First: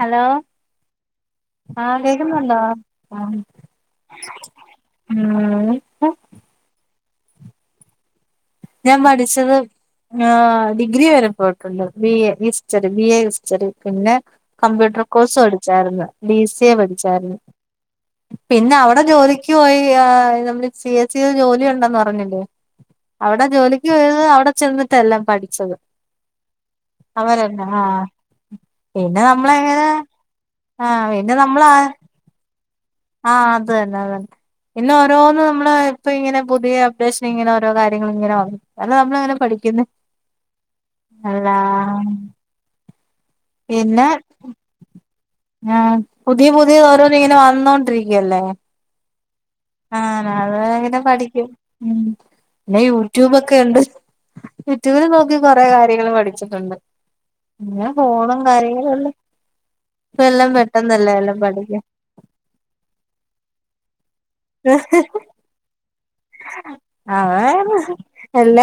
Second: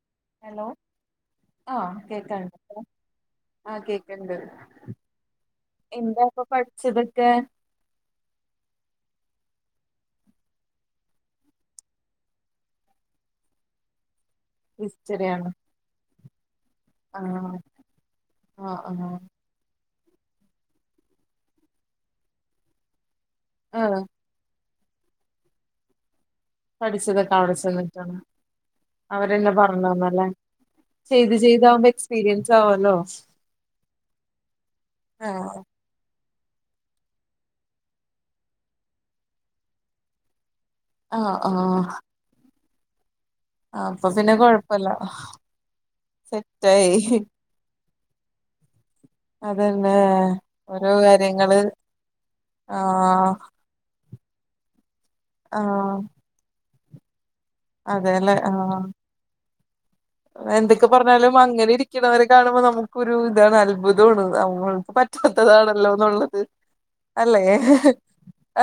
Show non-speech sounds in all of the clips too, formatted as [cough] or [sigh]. Hello? ആഹ് കേക്കുന്നുണ്ടോ? ആഹ് കേക്കണ്ട് ഉം എന്താ പ്പൊ പഠിച്ചതൊക്കെ? ഞാൻ പഠിച്ചത് ആഹ് ഡിഗ്രി വരെ പോയിട്ടുള്ളു. B A history B A history പിന്നെ കമ്പ്യൂട്ടർ കോഴ്സ് ഹിസ്റ്ററിയാണ് പഠിച്ചായിരുന്നു ഡി സി എ പഠിച്ചായിരുന്നു ആഹ് പിന്നെ ആഹ് അവിടെ ആഹ് ജോലി. ക്ക് പോയി ആ നമ്മള് സി എസ് ൽ ജോലി ഉണ്ടന്ന് പറഞ്ഞില്ലേ. അവടെ ജോലിക്ക് ആഹ് പോയത് അവടെ ചെന്നിട്ടെല്ലാം പഠിച്ചത്. പഠിച്ചതൊക്കെ അവടെ അവരന്നെ ആഹ് ചെന്നിട്ടാണ്. പിന്നെ അവരെന്നെ നമ്മളെങ്ങനെ പറഞ്ഞന്നല്ലേ ആഹ് ചെയ്ത് പിന്നെ ചെയ്ത് നമ്മള് ആകുമ്പോ എക്സ്പീരിയൻസ് ആവല്ലോ. ആഹ് അതന്നെ അതന്നെ പിന്നെ ഓരോന്ന് ആഹ് നമ്മള് ഇപ്പൊ ഇങ്ങനെ പുതിയ അപ്ഡേഷൻ ഇങ്ങനെ ഓരോ കാര്യങ്ങളും ഇങ്ങനെ വന്നു. അതല്ലേ നമ്മള് ങ്ങനെ പഠിക്കുന്നേ. ആഹ് ആഹ് ആഹ് അപ്പൊ പിന്നെ കൊഴപ്പല്ല ആഹ് പുതിയ പുതിയ സെറ്റായി ഓരോന്ന് ഇങ്ങനെ വന്നോണ്ടിരിക്കല്ലേ അതന്നെ ആഹ് അത് ഓരോ അങ്ങനെ പഠിക്കും കാര്യങ്ങള് പിന്നെ ആഹ് യൂട്യൂബൊക്കെ ഉണ്ട് യൂട്യൂബിൽ നോക്കി കൊറെ ആഹ് കാര്യങ്ങൾ പഠിച്ചിട്ടുണ്ട് അതെല്ലേ ഫോണും ആഹ് കാര്യങ്ങളുംല്ലേ ഇപ്പ എല്ലാം എന്തൊക്കെ പെട്ടെന്നല്ലേ പറഞ്ഞാലും എല്ലാം അങ്ങനെ പഠിക്കാൻ ഇരിക്കണവരെ കാണുമ്പോ നമുക്കൊരു ഇതാണ് അത്ഭുതമാണ് നമ്മൾക്ക് പറ്റാത്തതാണല്ലോന്നുള്ളത് അല്ലേ അതാണ് ഹ് ഹ്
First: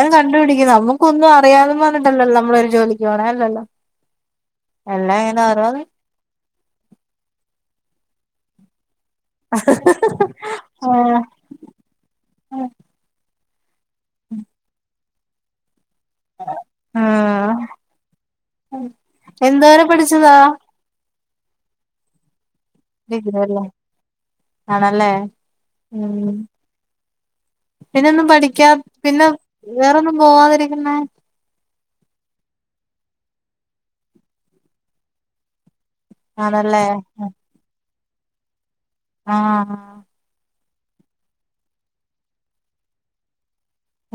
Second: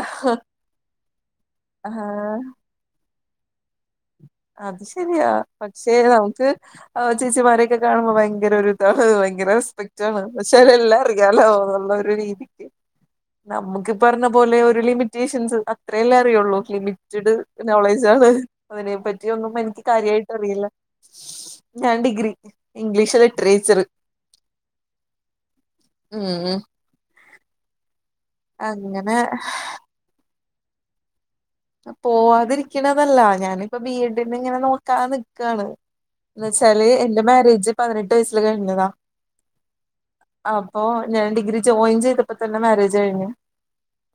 ആഹാ നൊന്നും അറിയാതെ പറഞ്ഞട്ടല്ലോ നമ്മള് ഒരു ജോലിക്ക് പോണേ അല്ലല്ലോ അത് എല്ലാം ശരിയാ ഇങ്ങനെ ഓരോന്ന് പക്ഷെ നമുക്ക് ചേച്ചിമാരെയൊക്കെ കാണുമ്പോ ഭയങ്കര ഒരു ഇതാണ് ഭയങ്കര റെസ്പെക്റ്റാണ്പക്ഷെഎല്ലാം ആഹ് അറിയാലോ എന്നുള്ള ഒരു രീതിക്ക് നമക്ക് പറഞ്ഞ പോലെ ഒരു ലിമിറ്റേഷൻസ് അത്രേല്ലേ അറിയുള്ളൂ ലിമിറ്റഡ് ആഹ് നോളേജ് ആണ് അതിനെ പറ്റി ഒന്നും അറിയില്ല എനിക്ക് എന്തോരെ കാര്യായിട്ട് പഠിച്ചതാ അറിയില്ല ഞാൻ ഡിഗ്രി ഇംഗ്ലീഷ് ഡിഗ്രി അല്ലേ ലിട്ട്രേച്ചർ ഉം ഉം പിന്നെ ഒന്നും പഠിക്കാ അങ്ങനെ പിന്നെ വേറൊന്നും പോവാതിരിക്കുന്നേ പോവാാതിരിക്കണതല്ല ഞാനിപ്പോ ബി എഡിന്ന് ഇങ്ങനെ നോക്കാൻ നിക്കാണ് എന്ന് ആണല്ലേ വെച്ചാല് എന്റെ മാരേജ് പതിനെട്ട് വയസ്സില് കഴിഞ്ഞതാ ആഹ് അപ്പോ ഞാൻ ഡിഗ്രി ജോയിൻ ചെയ്തപ്പോ തന്നെ മാരേജ് കഴിഞ്ഞു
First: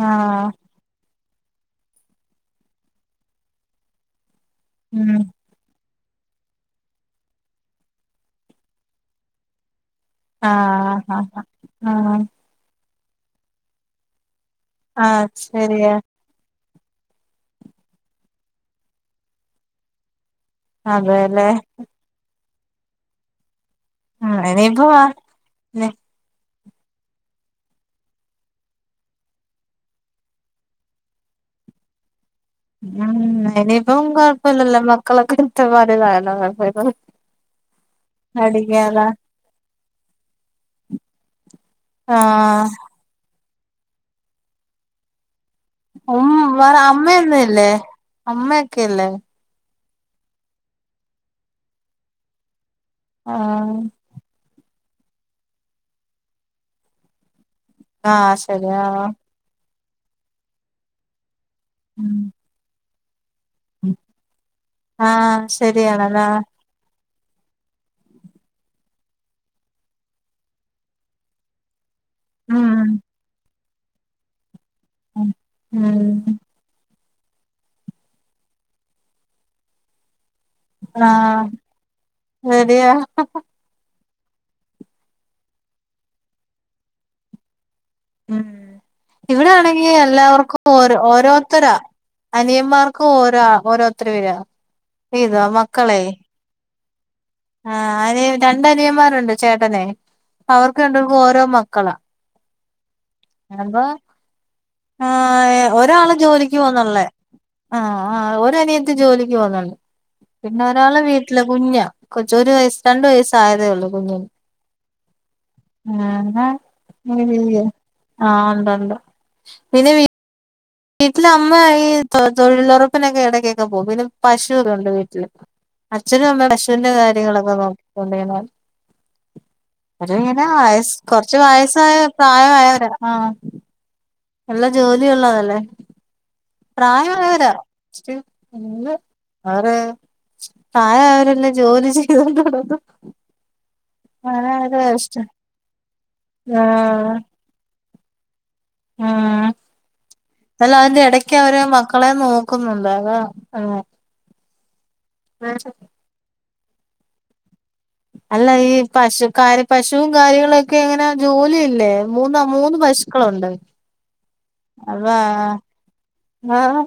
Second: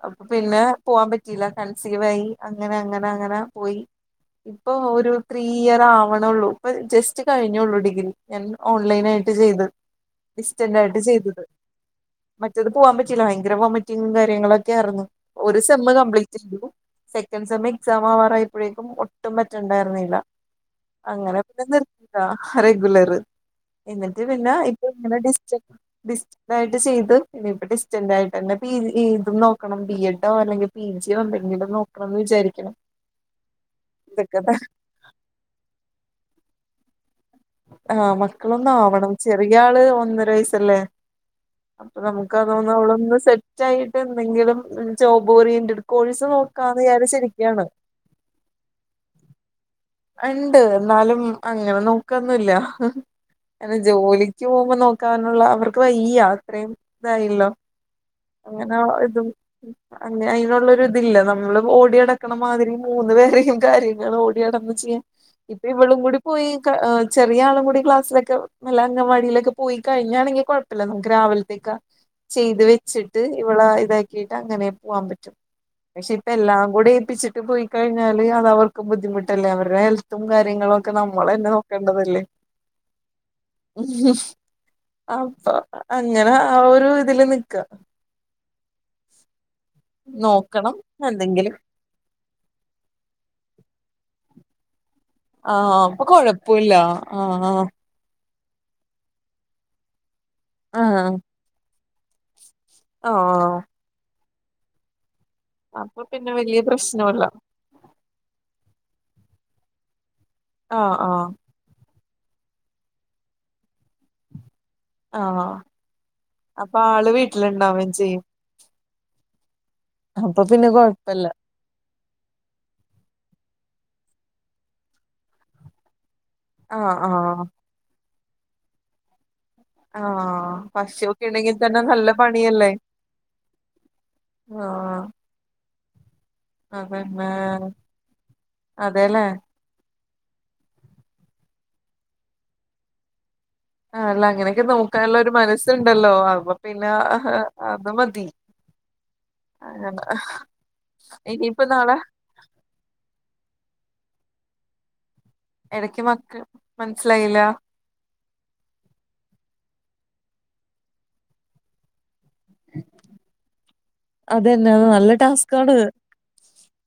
അപ്പൊ ആഹ് പിന്നെ പോവാൻ പറ്റിയില്ല കൺസവായി അങ്ങനെ അങ്ങനെ അങ്ങനെ പോയി ഇപ്പൊ ഉം ഓരോ ഈ ഇയർ ആവണള്ളൂ ഇപ്പൊ ജസ്റ്റ് കഴിഞ്ഞുള്ളൂ ഡിഗ്രി ഞാൻ ഓൺലൈൻ ആയിട്ട് ചെയ്തത് ഇിസ്റ്റന്റായിട്ട് ആഹ് ചെയ്തത് ആഹ് ആഹ് മറ്റത് പോവാാൻ പറ്റില്ല ഭയങ്കര വോമിറ്റിംഗും കാര്യങ്ങളൊക്കെ യായിരുന്നു ആഹ് ഒരു സെമ്മ് ശരിയാ കമ്പ്ലീറ്റ് സെക്കൻ് സെമ് എക്സാം ആവാറായപ്പോഴേക്കും ഒട്ടും പറ്റണ്ടായിരുന്നില്ല അങ്ങനെ അതെല്ലേ പിന്നെ നിർത്താം അ റെഗുലർ എന്നിട്ട് ഉം പിന്നെ ഇപ്പ ഇനിയിപ്പോ ഇങ്ങനെ ഡിസ്റ്റൻ ഇതായിട്ട് ചെയ്ത് പിന്ന ഇപ്പ ഡിസ്റ്റന്റ് ആയിട്ട്ന്നെ പി ഏതും നോക്കണം ബി എഡോ അല്ലെങ്കിൽ പി ജിയോ എന്തെങ്കിലും നോ ക്കണം വിചാരിക്കുണു ഉം ഇനിയിപ്പം കൊഴപ്പില്ലല്ലോ മക്കളൊക്കെ ഇറ്റ പറലതായാലോപ്പ ആഹ് മക്കളൊന്ന ആവണം ചെറിയ ആള് ഒന്നര വയസല്ലേ അപ്പൊ ആഹ് നമുക്ക്തോന്ന അവളൊന്ന് സെറ്റ് ആയിട്ട് എന്തെങ്കിലും ജോബ്ഓറിയന്റ് കോഴ്സ് ഉം നോക്കാം വേറെ എന്ന് വിചാരിച്ചിരിക്കുകയാണ് അമ്മയൊന്നുംല്ലേ അമ്മയൊക്കെല്ലേ ഉണ്ട് എന്നാലും അങ്ങനെ നോക്കന്നല്ല അനെ ആഹ് ജോലി ക്ക് പോകുമ്പോ നോക്കാനുള്ള അവർക്ക് വയ്യ അത്രയും ഇതായില്ലോ ആഹ് ശരി അങ്ങനെ ആഹ് ശരിയാ ഇതും അ അതിനുള്ളരു ഇതില്ല നമ്മൾ ഓടി അടക്കണ ഉം മാതിരി മൂന്ന് പേര കാര്യങ്ങൾ ഓടടന്ന് ചെയ്യൻ ആഹ് ഇപ്പൊ ഇവളും കൂടി ശരിയാണല്ലേ പോയി ഏ് ചെറിയ ആളും കൂടി ക്ലാസിലക്കെ നല്ല അവാടിയിലൊക്കെ പോയി കഴിഞ്ഞാണെങ്കിൽഴപ്പ നമു രാവിലത്തേക്ക ചെയ്ത് ഉം വെച്ചിട്ട് ഇവളെ ഇതാക്കിട്ട് അങ്ങനെ പോകൻ ഉം പറ്റും പക്ഷെ ഇപ്പ ഉം എല്ലാം കൂടെ ഏൽപ്പിച്ചിട്ട് പോയി കഴിഞ്ഞില് അത് അവർക്കും ബുദ്ധിമുട്ടല്ലേ അവരുടെ ഹെൽത്തും കാര്യങ്ങളും ഒക്കെ നമ്മള ആഹ് തെ കണ്ടതല്ലേ ശരിയാ ഉം അപ്പൊ അങ്ങനെ ആഹ് ഒരു ഇതില് നിക്ക ഉം ഇവിടെ ആണെങ്കി എല്ലാവർക്കും നോക്കണം ഓരോ എന്തെങ്കിലും ഓരോരുത്തരാ അനിയന്മാർക്ക് ഓരോ ഓരോരുത്തർ വരാ ഇതാ ആഹ് മക്കളെ അപ്പൊ കൊഴപ്പില്ല ആഹ് ആഹ് ആഹ് അനി രണ്ട് അനിയന്മാരുണ്ട് ചേട്ടനെ അ അവർക്ക് ആഹ് രണ്ട് പേർക്കും ഓരോ മക്കളാ ആഹ് ആഹ് അപ്പൊ ആഹ് അപ്പൊ ഒരാള് പിന്നെ ജോലിക്ക് വല്യ പോന്നള്ളേ പ്രശ്നോല്ല ആഹ് ആഹ് ഒര് അനിയത്തി ജോലിക്ക് പോവുന്നുണ്ട് പിന്നെ ആഹ് ഒരാള് ആഹ് വീട്ടില് കുഞ്ഞാ കൊച്ച് ഒരു വയസ്സ് രണ്ടു വയസ്സ് ആയതേ ഉള്ളൂ കുഞ്ഞിന് ആഹ് ആഹാ അപ്പൊ ആള് [unintelligible] വീട്ടിലുണ്ടാവേം ചെയ്യും ആഹ് ഒണ്ട് ഒണ്ട് പിന്നെ [unintelligible] അപ്പൊ പിന്നെ കൊഴപ്പില്ല വീട്ടില് അമ്മ ഈ തൊ തൊഴിലൊറപ്പിനൊക്കെ എടക്കൊക്കെ പോകും പിന്നെ പശു ഒക്കെയുണ്ട് വീട്ടില്. അച്ഛനും അമ്മയും ആഹ് പശുവിന്റെറെ ആഹ് കാര്യങ്ങളൊക്കെ നോക്കിക്കൊ [unintelligible] ഒരു ഇങ്ങനെ ആഹ് പശുവൊക്കെ കൊറച്ച് ഉണ്ടെങ്കി തന്നെ വയസ്സായ നല്ല പണിയല്ലേ പ്രായമായവരാ ആഹ് എല്ലാ ആഹ് ജോലിയൊള്ളതല്ലേ അതന്നെ പ്രായമായവരാ പക്ഷേ [unintelligible] അതേല്ലേ വേറെ പ്രായമായവരെല്ലാം ജോലി ചെയ്ത് കൊണ്ട് ആഹ് അല്ല അങ്ങനെയൊക്കെ നോക്കാനുള്ള ഒരു മനസ്സുണ്ടല്ലോ അപ്പൊ പിന്നെ ആഹ് അത് മതി ഉം അങ്ങനെ അല്ല അതിന്റെ എടയ്ക്ക് അവര് ഇനിയിപ്പ ആഹ് നാളെ മക്കളെ നോക്കുന്നുണ്ട് അതാ [unintelligible] ആഹ് എടയ്ക്ക് മക്കൾ മനസ്സിലായില്ല അല്ല ഈ പശു കാര്യ പശും കാര്യങ്ങളൊക്കെ ഇങ്ങനെ ജോലിയല്ലേ മൂന്നാ മൂന്ന് പശുക്കളൊണ്ട്. അതന്നെ അത് നല്ല ടാസ്ക്കാണ്. മാഹ്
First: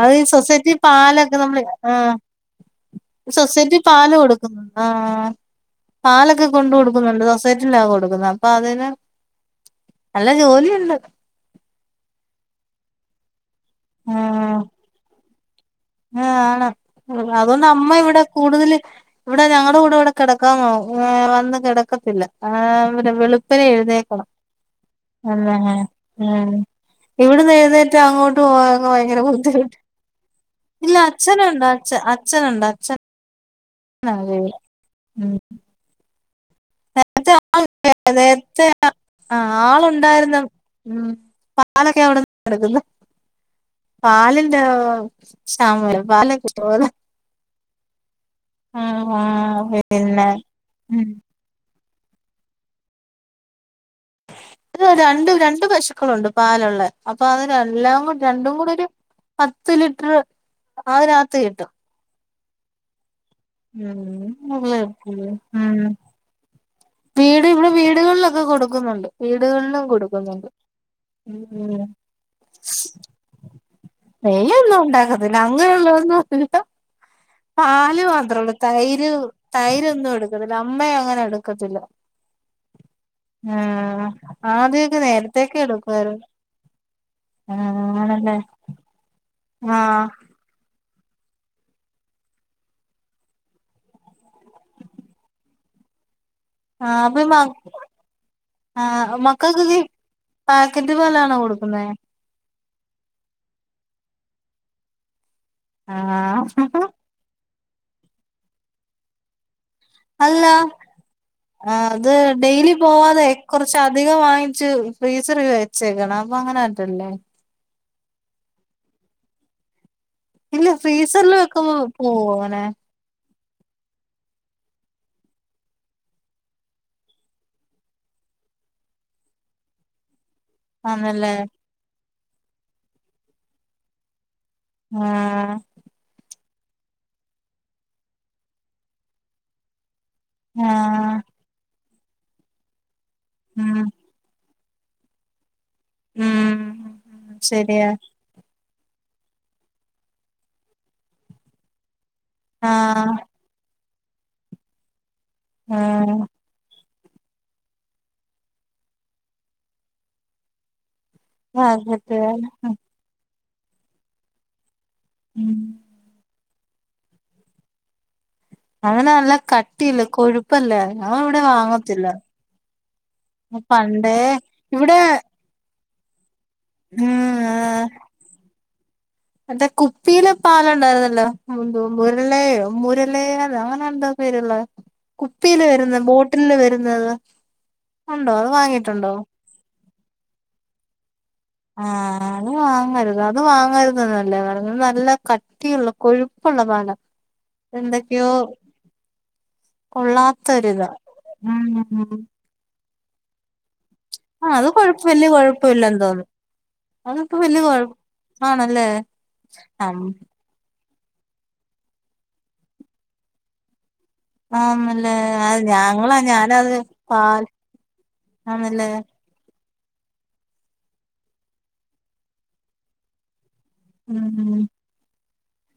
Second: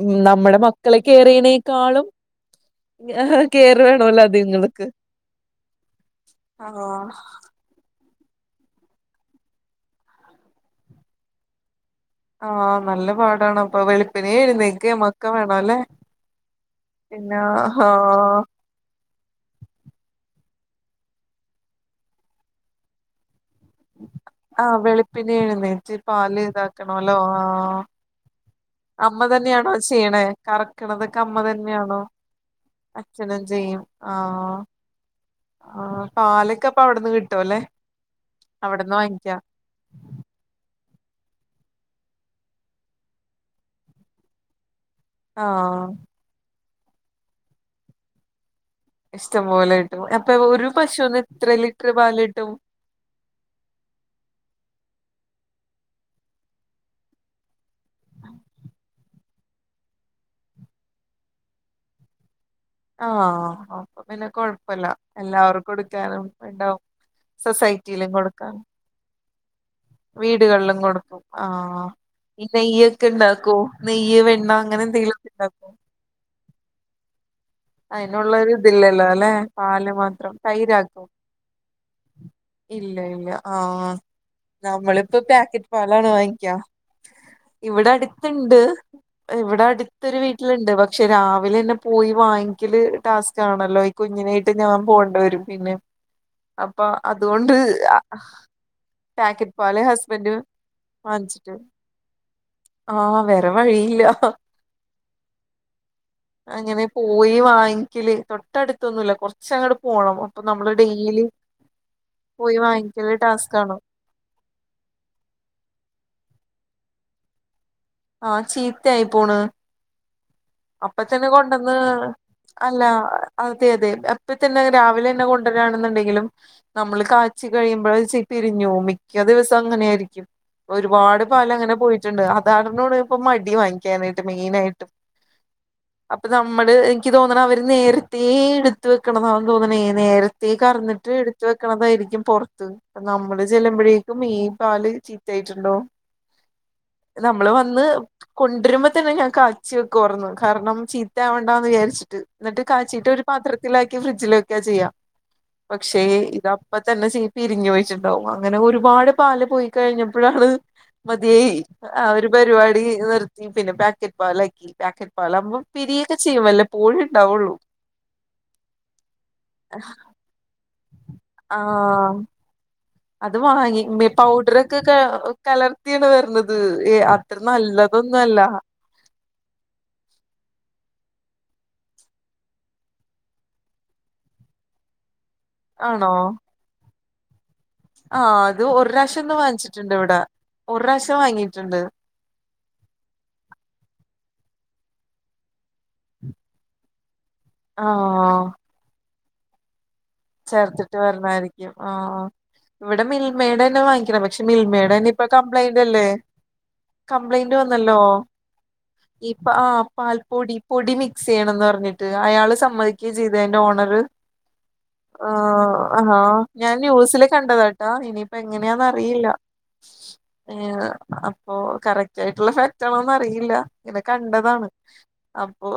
അത് ഈ നമ്മടെ സൊസൈറ്റി മക്കളെ പാലൊക്കെ നമ്മള് കെയറെയ്യണേക്കാളും ആഹ് കെയർ സൊസൈറ്റി പാല് വേണോല്ലോ കൊടുക്കുന്നുണ്ട് അതിങ്ങൾക്ക് ആഹ് പാലൊക്കെ കൊണ്ട് ആഹ് കൊടുക്കുന്നുണ്ട് സ [unintelligible] കൊടുക്കുന്നേ അപ്പൊ അതിന് നല്ല ജോലിയുണ്ട് ആഹ് നല്ല പാടാണ് ആ വെളുപ്പിനെ എഴുന്നേക്കേം ഒക്കെ വേണല്ലേ ആ ആണ് പിന്നെ അതുകൊണ്ട് ഹാ അമ്മ [unintelligible] ഇവിടെ ഞങ്ങടെ കൂടെ ഇവിടെ കെടക്കാൻ ഏഹ് വന്ന് കെടക്കത്തില്ല ഏഹ് പിന്നെ വെളു പ്പിനെ എഴുന്നേക്കണം ആഹ് വെളുപ്പിനെ ആഹ് എഴുന്നേറ്റ് പാല് ആഹ് ഇതാക്കണോല്ലോ ഇവിടന്ന് ആഹ് എഴുന്നേറ്റ് അങ്ങോ അമ്മ തന്നെയാണോ ചെയ്യണേ ഇല്ല കറക്കണതൊക്കെ അമ്മ അച്ഛനുണ്ട് അച്ഛ തന്നെയാണോ? അച്ഛനുണ്ട് അച്ഛനാ അച്ഛനും ചെയ്യും ആഹ് കഴിയുക ഉം ആഹ് പാലൊക്കെ പ്പ അവിടുന്ന് കിട്ടൂല്ലേ നേരത്തെ അവിടെന്ന് വാങ്ങിക്കാ. ആ ആളുണ്ടായിരുന്നു ഉം പാലൊക്കെ അവിടെന്നാ എടുക്കുന്നേ. പാലിന്റെ ആഹ് ക്ഷാമം ഇല്ല പാലൊക്കെ ഇഷ്ടം പോലെ ഉം ഇഷ്ടം പോലെ ഉം കിട്ടും, പിന്നെ അപ്പൊ ഒരു ഉം പശൂന് എത്ര ലിറ്ററ് പാല് കിട്ടും. ഇത് രണ്ട് രണ്ട് പശുക്കളുണ്ട് പാലുള്ളേ അപ്പൊ അത് എല്ലാം കൂ രണ്ടും കൂടൊരു പത്ത് ലിറ്ററ് അതിനാത്ത് കിട്ടും ആഹ് അപ്പൊ പിന്നെ ഉം നല്ല കൊഴപ്പല്ല കിട്ടും. ഉം എല്ലാവർക്കും എടുക്കാനും ഇണ്ടാവും സൊസൈറ്റീലും കൊടുക്കാം. വീടുകൾലും കൊടുക്കുന്നുണ്ട് വീടുകളിലും കൊടുക്കും ഉം ഉം ആഹ് ഈ നെയ്യൊക്കെ ഇണ്ടാക്കോ നെയ്യ് വെണ്ണ നെയ്യൊന്നും അങ്ങനെ എന്തെങ്കിലുമൊക്കെ ഉണ്ടാക്കത്തില്ല ഇണ്ടാക്കോ അങ്ങിനെയുള്ളതൊന്നും ഇല്ല. പാല് അയിനുള്ളൊരു മാത്രേള്ളൂ ഇതില്ലല്ലോ തൈര് അല്ലെ പാല് തൈരൊന്നും മാത്രം എടുക്കത്തില്ല അമ്മയും തൈരാക്കും അങ്ങനെ എടുക്കത്തില്ല. ഇല്ല ഇല്ല ആഹ് ആദ്യൊക്കെ നമ്മളിപ്പോ നേരത്തൊക്കെ പേക്കറ്റ് പാലാണ് എടുക്കുവായിരുന്നു വാങ്ങ്ക്കാ. ആഹ് ഇവടെ ആണല്ലേ അട്ത്തിണ്ട് ഇവിടെ ആഹ് അടുത്തൊരു വീട്ടിലിണ്ട് പക്ഷെ രാവിലന്നെ പോയി വാങ്ങി ക്കല് ടാസ്കാണല്ലോ ഈ കുഞ്ഞിനേ ആയിട്ട് ഞാൻ പോണ്ടേ വെരും പിന്നെ അപ്പൊ ആഹ് മ അതുകൊണ്ട് ആഹ് പേക്കറ്റ് മക്കൾക്കൊക്കെ പാല് ഹസ്ബൻഡ് പാക്കറ്റ് പാലാണോ വാങ്ങ്ച്ചിട്ട് കൊടുക്കുന്നേ ആഹ് വേറെ വഴിയില്ല ആഹ് അങ്ങനെ പോയി വാങ്ങിക്കല് തൊട്ടടുത്തൊന്നില്ല കൊർ ച്ചങ്ങട് പോണം അപ്പൊ അല്ല നമ്മള് ഡെയിലി അത് പോയി ഡെയിലി വാങ്ങിക്കല് പോവാതെ ടാസ്കാണ്. കുറച്ച് അധികം വാങ്ങിച്ച് ഫ്രീസറില് വെച്ചേക്കണം അപ്പൊ അങ്ങനെ പറ്റില്ലേ ആഹ് ചീത്തായി പോണ് ഇല്ല അപ്പത്തന്നെ ഫ്രീസറിൽ വെക്കുമ്പോ കൊണ്ടന്ന് പോവോ അങ്ങനെ അല്ല അതെ അതെ അപ്പത്തന്നെ രാവിലെന്നെ കൊണ്ടരാണ്ന്നുണ്ടെങ്കിലും നമ്മള് കാച്ചി കഴിയുമ്പള് പിരിഞ്ഞോവും മിക്ക ദിവസം അങ്ങനായിരിക്കും. ഒരുപാട് ആന്നല്ലേ പാലങ്ങനെ പോയിട്ട്ണ്ട്. അതാണ്നോട് ഇപ്പ മടിം വാങ്ങിക്കാനായിട്ട് മെയിനായിട്ടും ആഹ് അപ്പൊ നമ്മള് എനിക്ക് തോന്ന്ണെ അവര് നേരത്തേ എട്ത്ത് വെ വെക്ക്ണതാന്ന് തോന്ന്ണേ നേരത്തേ കറ്ന്ന്ട്ട് ആഹ് എടുത്ത് വെക്ക്ണതായിരിക്കും പൊർത്ത് നമ്മള് ഉം ചെല്ലുമ്പഴേക്കും ഈ പാല് ചീത്തായിട്ട്ണ്ടാവും. ഉം നമ്മള് വന്ന് ശരിയാ കൊണ്ടരുമ്പം തന്നെ ഞാൻ കാച്ചി വെക്കുവാർന്ന്. കാരണം ചീത്തയാവണ്ടാന്ന് വിചാരിച്ചിട്ട് ന്നിട്ട് കാച്ചിട്ട് ആഹ് ഒരു പാത്രത്തിലാക്കി ഫ്രിഡ്ജില് വെക്കാ ചെയ്യാ. പക്ഷേ ആഹ് ഇതാ പ്പത്തന്നെ ചീ പിരിഞ്ഞ് പോയിട്ട്ണ്ടാവും. അങ്ങനെ ഒരുപാട് പാല് പോയി കഴിഞ്ഞപ്പളാണ് മതിയായി. ആ ആകട്ടെ ഒരു പരിപാടി നിർത്തി പിന്നെ പേക്കറ്റ് പാലാക്കി പാക്കറ്റ് ഉം പാലാവ്മ്പം പിരിയൊക്കെ ചെയ്യും. വല്ലപ്പോഴും ഉണ്ടാവൊള്ളൂ. അങ്ങനെ നല്ല കട്ടിയല്ലെ കൊഴുപ്പല്ലേ ഞങ്ങളിവടെ വാങ്ങത്തില്ല. ആഹ് അത് വാങ്ങി പണ്ടേ പൗഡറൊക്കെ ക ഇവിടെ കലർത്തിയാണ് വര്ണത്. ഏഹ് ഉം അത്ര നല്ലതൊന്നും അല്ല. എന്താ കുപ്പീല് പാലുണ്ടായിരുന്നല്ലോ. മുര്ലയോ മുരലയോ അങ്ങനെന്തോ പ്പിയിലുള്ള കുപ്പീല് വരുന്ന ആണോ ബോട്ടില് വരുന്നത്. ഉണ്ടോ ആഹ് അത് വാങ്ങിയിട്ടുണ്ടോ ഒരുറാശ്യം ഒന്ന് വാങ്ങിച്ചിട്ടുണ്ട് ഇവിടെ ഒര്റാശ്യം വാങ്ങി ആഹ് അത് വാങ്ങരുത് അത് വാങ്ങരുതന്നല്ലേ പർഞ്ഞെ നല്ല ക ട്ടിയുള്ള കൊഴുപ്പുള്ള പാലാ എന്തക്കെയോ ആഹ് കൊള്ളാ ചേർത്തിട്ട് വര്ണായിരിക്കും. ആഹ് ഇവടെ മിൽമേടെന്നെ വാങ്ങിക്കണ പക്ഷെ ആഹ് അത് കൊഴപ്പ മിൽമേഡന്നെ ഇപ്പം വല്യ കൊഴപ്പമില്ലെന്ന് കംപ്ലൈന്റ്ല്ലേ. തോന്നുന്നു അതിപ്പോ കംപ്ലൈന്റ് വല്യ കൊഴ വന്നല്ലോ ആണല്ലേ ഈ പ്പാ ആഹ് പാൽപ്പൊടി പൊടി മിക്സെയ്യ്ണ്ന്നർഞ്ഞിട്ട് അയാള് സമ്മതിക്കേം ചെയ്ത് അയ്ന്റെ ഓണറ്. ആഹ് ന ആഹ് ഹാ ഞാൻ ന്യൂസില് പാൽ കണ്ടതാട്ടാ ഇനിയിപ്പോ എങ്ങനാന്ന് ആന്നല്ലേ അറിയില്ല. ഏഹ് അപ്പൊ കറക്റ്റ് ആയിട്ടുള്ള ഫാക്റ്റ് ആണോന്നും അറിയില്ല. ഇങ്ങനെ ഉം കണ്ടതാണ്. അപ്പൊ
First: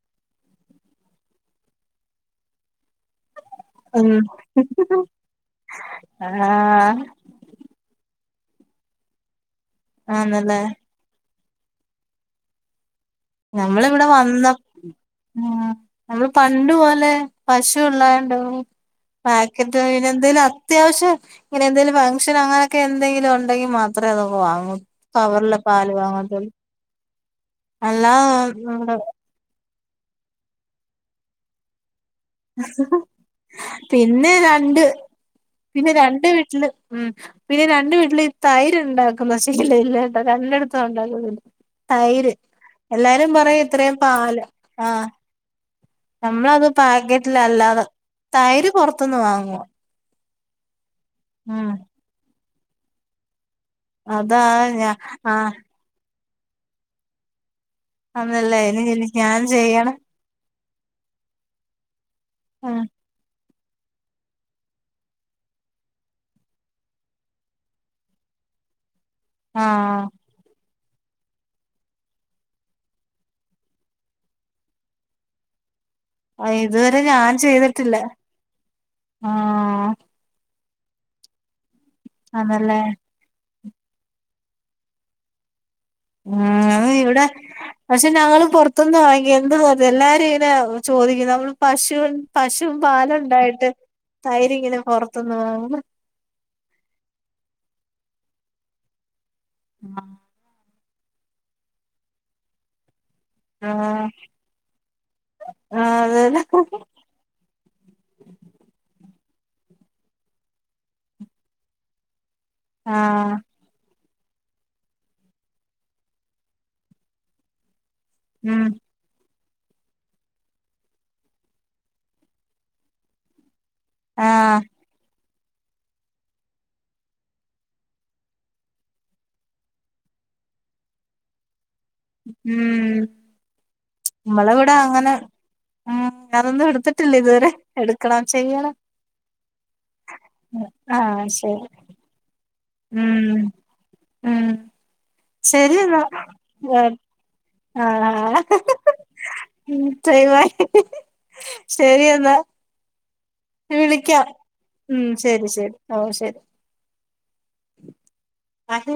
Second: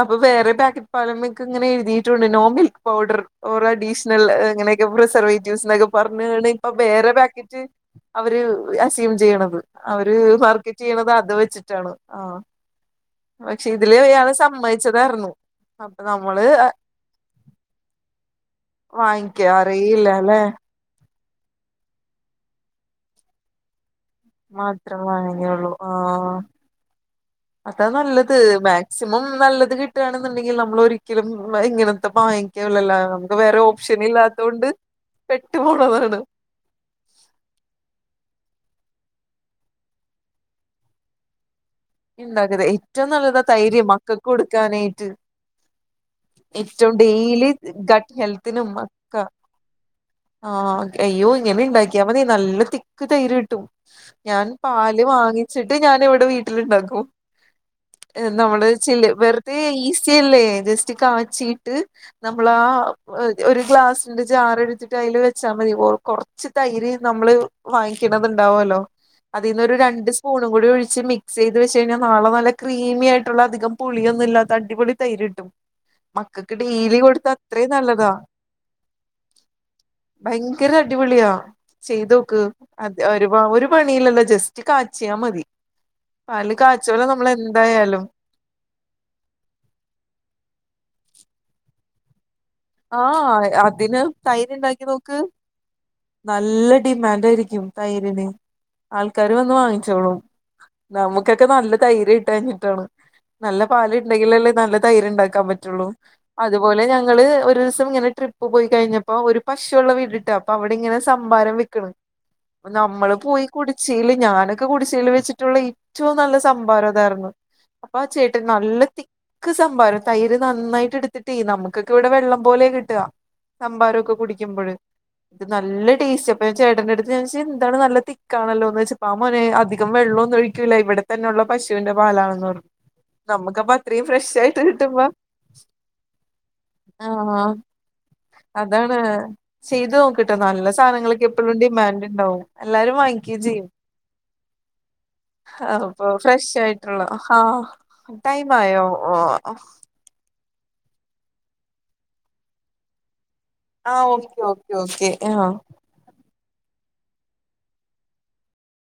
അപ്പൊ വേറെ പാക്കറ്റ് പാല്മ്മൊക്ക ഇങ്ങനെ എഴുതിയിട്ടുണ്ട് നോ മിൽക്ക് പൗഡർ ഓറോ ഉം അഡീഷണൽ അങ്ങനെയൊക്കെ പ്രിസർവേറ്റീവ്സ് എന്നൊക്കെ പർഞ്ഞ്ണ് ഇപ്പൊ ആഹ് വേറെ പാക്കറ്റ് അവര് അസീം ചെയ്യണത്. അവര് ആന്നല്ലേ മാർക്കറ്റ് ചെയ്യണത് അത് വെച്ചിട്ടാണ് ആഹ്. പക്ഷെ ഇതില് ഞമ്മളിവിടെ ഇയാള് വന്ന സമ്മതിച്ചതായിരുന്നു നമ്മള് പണ്ട് പോലെ പശുള്ളോണ്ടെ പാക്കറ്റ് ഇന വാങ്ങിക്കാറേയില്ല അല്ലെ എന്തേലും അത്യാവശ്യം ഇങ്ങനെന്തേലും ഫങ്ക്ഷൻ അങ്ങനൊക്കെ എന്തെങ്കിലും ഉണ്ടെങ്കി മാ എത്ര അതൊക്കെ വാങ്ങും മാത്രം കവർലെ വാങ്ങിക്കുള്ളൂ പാല് വാങ്ങ ആഹ് അതാ നല്ലത് മാക്സിമം നല്ലത് കിട്ടാണെന്നുണ്ടെങ്കിൽ നമ്മൾ ഒരിക്കലും ഇങ്ങനെ വാങ്ങിക്കൂലല്ലോ നമുക്ക് വേറെ പിന്നെ ഓപ്ഷനില്ലാത്തോണ്ട് പെട്ടു പോണതാണ്. വീട്ട്ല് ഉം പിന്നെ രണ്ട് വീട്ടില് ഈ തൈര് ഉണ്ടാക്കും. പഷേങ്കില് [unintelligible] രണ്ടിടത്ത് ഉണ്ടാക്കു തൈര് ഉണ്ടാക്കത് ഏറ്റവും എല്ലാരും നല്ലതാ പറയും തൈര് ഇത്രയും മക്കൾക്ക് പാല് ആഹ് കൊടുക്കാനായിട്ട് നമ്മളത് ഏറ്റവും ഡെയിലി പാക്കറ്റിലല്ലാതെ ഗട്ട് തൈര് ഹെൽത്തിനും പൊർത്തുന്ന് ഒക്കെ വാങ്ങുവാ ആഹ് അയ്യോ ഇങ്ങനെ ഉം ഇണ്ടാക്കിയാ മതി നല്ല തിക്ക് തൈര് കിട്ടും. അതാ ഞാൻ ഞാ പാല് ആഹ് വാങ്ങിച്ചിട്ട് ഞാൻ ഇവിടെ വീട്ടില് ഇണ്ടാക്കും. അതല്ലേ നമ്മള് ഇനി ചില്ല് ഞാൻ വെറുതെ ചെയ്യണം ഈസിയല്ലേ ജസ്റ്റ് കാച്ചീട്ട് നമ്മളാ ഉം ഒരു ഗ്ലാസ്സ്ന്റെ ജാറെട്ത്തിട്ട് അയില് വെച്ചാ മതി കൊ കൊർച്ച് തൈര് നമ്മള് വാങ്ങിക്ക്‌ണത് ണ്ടാവോല്ലോ അതിന്നൊരു ആഹ് രണ്ട് സ്പൂണും കൂടി ഒഴിച്ച് മി ക്സ് ചെയ്ത് വെച്ച് കഴിഞ്ഞാൽ നാളെ നല്ല ക്രീമി ആയിട്ടുള്ള അധികം പുളിയൊന്നും ഇാല്ലാത്ത അടിപൊളി തൈര് കിട്ടും ആഹ് മക്കൾക്ക് ഡെയ്ലി ഇതുവരെ കൊടുത്ത ഞാൻ അത്രേം ചെയ്തിട്ടില്ല നല്ലതാ ആഹ് ഭയങ്കര അടിപൊളിയാ ചെയ്തോക്ക് ആണല്ലേ അത് ഒരുപാ ഒര് പണില്ലല്ലോ ജസ്റ്റ് കാച്ചിയാ മതി പാല് ആഹ് കാച്ചോലോ ഇവിടെ നമ്മൾ എന്തായാലും പക്ഷെ ഞങ്ങള് പൊറത്ത് തൊന്ന് വാങ്ങിയെ എന്തുവാത് എല്ലാരും ഇങ്ങനെ ചോദിക്കും നമ്മള് പശു പശും ആ പാലും ഉണ്ടായിട്ട് അതിന് തൈര് തൈരിങ്ങനെ ഉണ്ടാക്കി നോക്ക് പുറത്തൊന്ന് വാങ്ങും നല്ല ഡിമാൻഡ് ആയിരിക്കും തൈരിന്. ആൾക്കാര് വന്ന് വാങ്ങിച്ചോളും നമുക്കൊക്കെ നല്ല തൈര് കിട്ടാഞ്ഞിട്ടാണ് നല്ല പാല് ആഹ് ണ്ടെങ്കിലല്ലേ നല്ല തൈര് ണ്ടാക്കാൻ പറ്റുള്ളൂ. ആഹ് അതേല്ലേ അതുപോലെ ഞങ്ങള് ഒരു ഒരു ദിവസം ഇങ്ങനെ ട്രിപ്പ് പോയി കഴിഞ്ഞപ്പൊ ഒരു പശുവുള്ള വീട് ട്ടാ അപ്പൊ അവിടെങ്ങനെ സംഭാരം വിക്ക്ണ് പ്പൊ നമ്മള് ആഹ് പോയി കുടിച്ചേല് ഞാനൊക്കെ കുടിച്ചേല് വെച്ചിട്ടുള്ള ഏറ്റവും നല്ല സംഭാരം അതാര്ന്നു അപ്പൊ ആ ചേട്ടൻ ഉം നല്ല തിക്ക് സംഭാരം തൈര് നന്നായിട്ട് എടുത്തിട്ടെയ് നമുക്കൊക്കെ ഇവിടെ വെള്ളം പോലെ കിട്ടുക സമ്പാാരൊക്കെ ആഹ് കുടിക്കുമ്പോൾ ഇത് നല്ല ടേസ്റ്റ് അപ്പൊ ഞാ ചേട്ടന്റെ അടുത്ത് ചോയ്ച്ച് എന്താണ് നല്ല തിക്കാണല്ലോന്നോയ്ച്ചപ്പൊ ആ മോനെ അധികം വെള്ളൊന്നും ഒഴി റ്റൂല ഇവിടെ തന്നെള്ള പശുവിന്റെ പാലാണെന്ന് പറഞ്ഞു. ഉം നമുക്ക്പ്പ അത്രയും ഫ്രഷ് ആയിട്ട് കിട്ടുമ്പോ ആഹ് കറന്നെടുത്തി ആഹ് അതാണ് ചെയ്ത് നോക്ക്‌ട്ടോ നല്ല ആഹ് സാധനങ്ങൾക്കെപ്പെഴും ശരി ഡിമാൻഡ് ണ്ടാവും എല്ലാരും വാങ്ങിക്കയും ഉം ചെയ്യും ഉം ശരി എന്നാ അപ്പൊ ഫ്രഷ് ആയിട്ടുള്ളേ ആഹ് ടൈം ആയോ ഓഹ് ടൈം ആയി ശെരി യെന്ന ആഹ് വിളിക്കാം ഓക്കെ ഓക്കെ ഉം ഓക്കെ ശരി ആഹ് ശരി ഓഹ് ശരി അത്